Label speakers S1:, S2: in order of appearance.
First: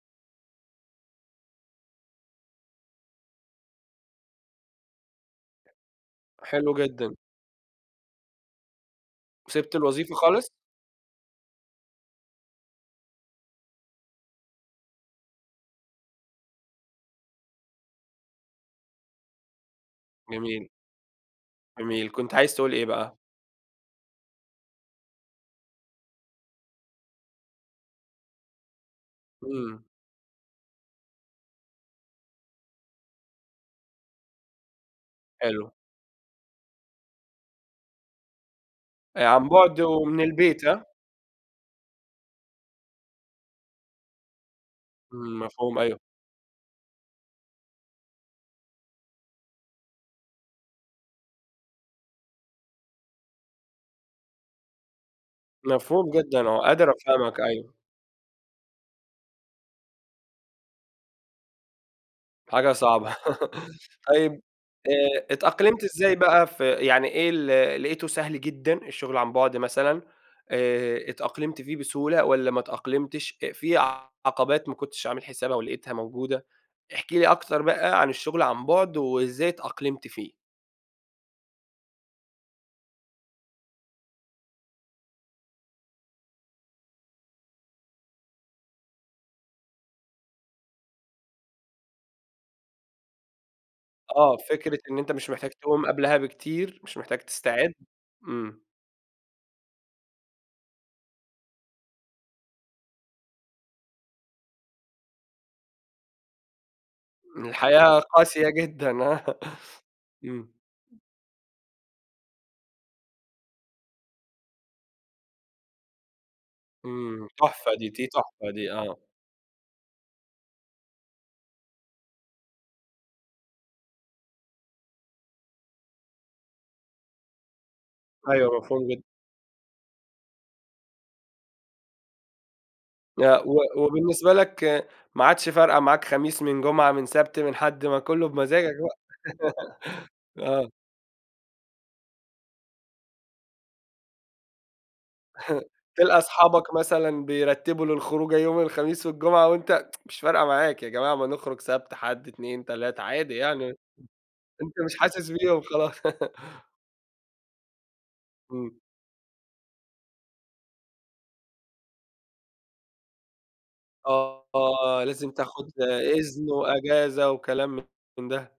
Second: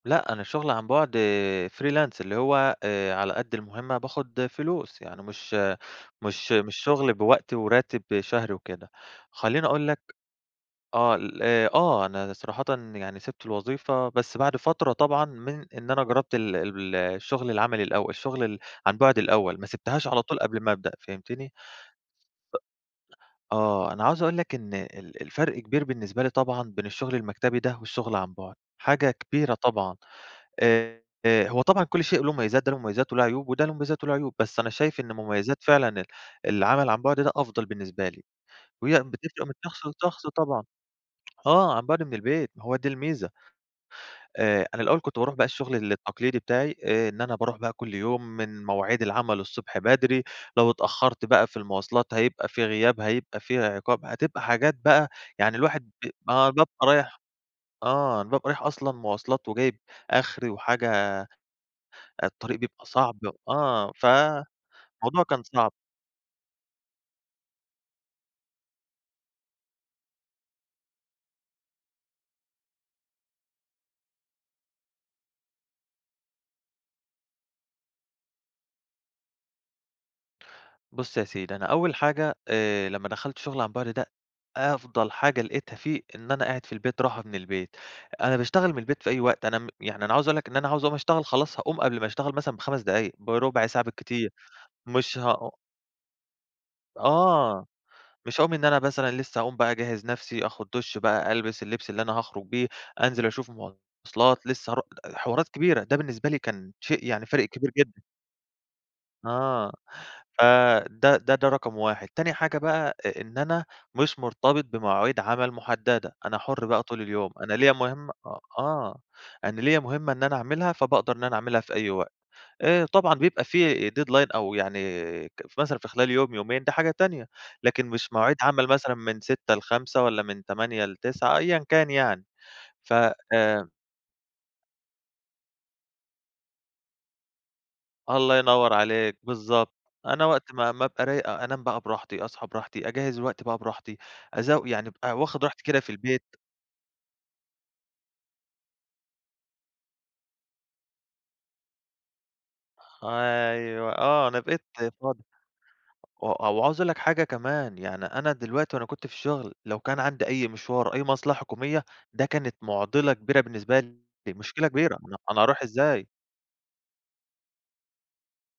S1: لأ، أنا شُغل عن بُعد freelance اللي هو آآ على قد المهمة باخد فلوس. يعني مش مش
S2: حلو
S1: مش شُغل
S2: جدًا.
S1: بوقت وراتب شهري وكده. خلّيني
S2: سِبت
S1: أقول لك
S2: الوظيفة خالص؟
S1: آه ال أ آه. أنا صراحةً يعني سِبت الوظيفة، بس بعد فترة طبعًا من إن أنا جرّبت ال ب ال الشُغل العملي الأول، الشُغل ال عن بُعد الأول، ما سِبتهاش على طول قبل
S2: جميل.
S1: ما أبدأ. فهمتني؟
S2: جميل. كنت عايز
S1: أ
S2: تقول إيه بقى؟
S1: آه. أنا عاوز أقول لك إن ال الفرق كبير بالنسبة لي طبعًا بين الشُغل المكتبي ده والشُغل عن بُعد، حاجة كبيرة
S2: إمم.
S1: طبعًا. آآ، هو طبعًا كل شيء له مميزات، ده له مميزات، وله عيوب وده له مميزات، وله عيوب. بس أنا شايف إن مميزات
S2: حلو.
S1: فعلًا ال العمل عن بُعد ده أفضَل بالنسبة لي. وهي
S2: آآ، عن
S1: بتفرِق من
S2: بُعد،
S1: شخص
S2: ومن
S1: لشخص طبعًا،
S2: البيت ها؟
S1: آه، عن بُعد من البيت، ما هو دي الميزة. آآ، أنا الأول كنت باروح
S2: إمم.
S1: بقى الشُغل
S2: مفهوم، أيوه.
S1: التقليدي بتاعي. آآ إن أنا باروح بقى كل يوم، من مواعيد العمل الصبح بدري، لو اتأخرت بقى في المواصلات هيبقى في غياب، هيبقى في عقاب، هتبقى حاجات بقى يعني الواحد ب
S2: مفهوم جدًا،
S1: آه،
S2: آه.
S1: بابقى
S2: قادر
S1: رايح
S2: افهمك، أيوه.
S1: آه، أنا بابقي رايح أصلًا مواصلات، وجايب آخري وحاجة الطريق
S2: حاجة
S1: بيبقى
S2: صعبة.
S1: صعب آه،
S2: طيّب،
S1: فموضوع
S2: آآ
S1: كان صعب.
S2: اتأقلمت إزاي بقى ف يعني إيه، ال لقيته سهل جدًا؟ الشغل عن بُعد مثلًا، آآ، اتأقلمت فيه بسهولة، والّا ما اتأقلمتش أ في عقبات ما كنتش عامل حسابها، ولقيتها موجودة. احكِ لي أكتر بقى عن الشغل عن بُعد، وإزاي اتأقلمت فيه؟
S1: بُص يا سيدي، أنا أول حاجة، آآ لمّا دخَلت الشُغل عن بُعد ده، أفضل حاجة لقيتها فيه، إن أنا قاعد في البيت، راحة من البيت. أنا باشتغل من البيت في أي وقت، أنا م يعني أنا عاوز اقول لك، إن أنا عاوز أقوم أشتغل، خلاص هاقوم قبل ما اتغل مثلًا ب5 دقايق، برُبع ساعة بالكتير.
S2: آه، فكرة إن أنت
S1: مش
S2: مش محتاج
S1: هأ
S2: تقوم قبلها بكتير، مش محتاج
S1: آه،
S2: تستعد.
S1: مش هاقوم
S2: إمم.
S1: إن أنا مثلًا لسّه هاقوم بقى أجهِّز نَفسي، آخُد دُش بقى، ألبس اللبس اللي أنا هاخرج بيه، أنزل أشوف مواصلات لسّه هارو ده حوارات كبيرة، ده بالنسبة لي كان شيء يعني فارق
S2: إن
S1: كبير
S2: الحياة
S1: جدًا.
S2: قاسية جدًا، آه.
S1: آه،
S2: إمم.
S1: فده ده ده رقم 1. تاني حاجة بقى أ إن أنا مش مرتبط بمواعيد عمل محددة، أنا حُرْ بقى طول
S2: إمم،
S1: اليوم. أنا ليّا
S2: تحفة دي. دي
S1: مهمة أ
S2: تحفة دي. آه.
S1: آه، أنا ليّا مهمة إن أنا أعملها، فباقدر إن أنا أعملها في أي وقت. آآ، طبعًا بيبقى في deadline أو يعني ك مثلًا في خلال يوم، يومين، دي حاجة تانية. لكن مش مواعيد
S2: أيوَه،
S1: عمل
S2: مفهوم
S1: مثلًا
S2: جدًا.
S1: من 06:00 ل17:00، والّا من 08:00 ل21:00 أيًا كان يعني. ف
S2: آه، و
S1: آمم.
S2: وبالنسبة لك ما عادش فارقة معاك خميس، من جمعة، من سَبت، من حَد، ما كلّه
S1: الله
S2: بمزاجك
S1: ينور
S2: بقى.
S1: عليك، بالضبط. أنا وقت
S2: آه.
S1: ما ما ابقى رايق أ أنام بقى براحتي، أصحى براحتي، أجهِّز الوقت بقى براحتي، أزو يعني ابقي واخد راحتي كده في
S2: تلقى
S1: البيت.
S2: اصحابك مثلًا بيرتّبوا للخروجة يوم الخميس والجمعة، وأنت مش فارقة معاك، يا جماعة ما نخرج سَبت، حَد، اتنين، تلات، عادي يعني.
S1: أيوَه. آه، أنا بقيت
S2: أنت مش
S1: فاضي.
S2: حاسس بيهم خلاص.
S1: و و وعاوز اقول لك حاجة كمان، يعني أنا دلوقتي
S2: إمم.
S1: وأنا كنت في الشُغل، لو كان عندي أي مشوار أو أي مصلحة حكومية، ده كانت مُعضلَة كبيرة بالنسبة لي، مشكلة كبيرة.
S2: آه،
S1: ما أنا
S2: لازم
S1: أنا هاروح
S2: تاخد
S1: إزاي.
S2: إذن وأجازة، وكلام من ده.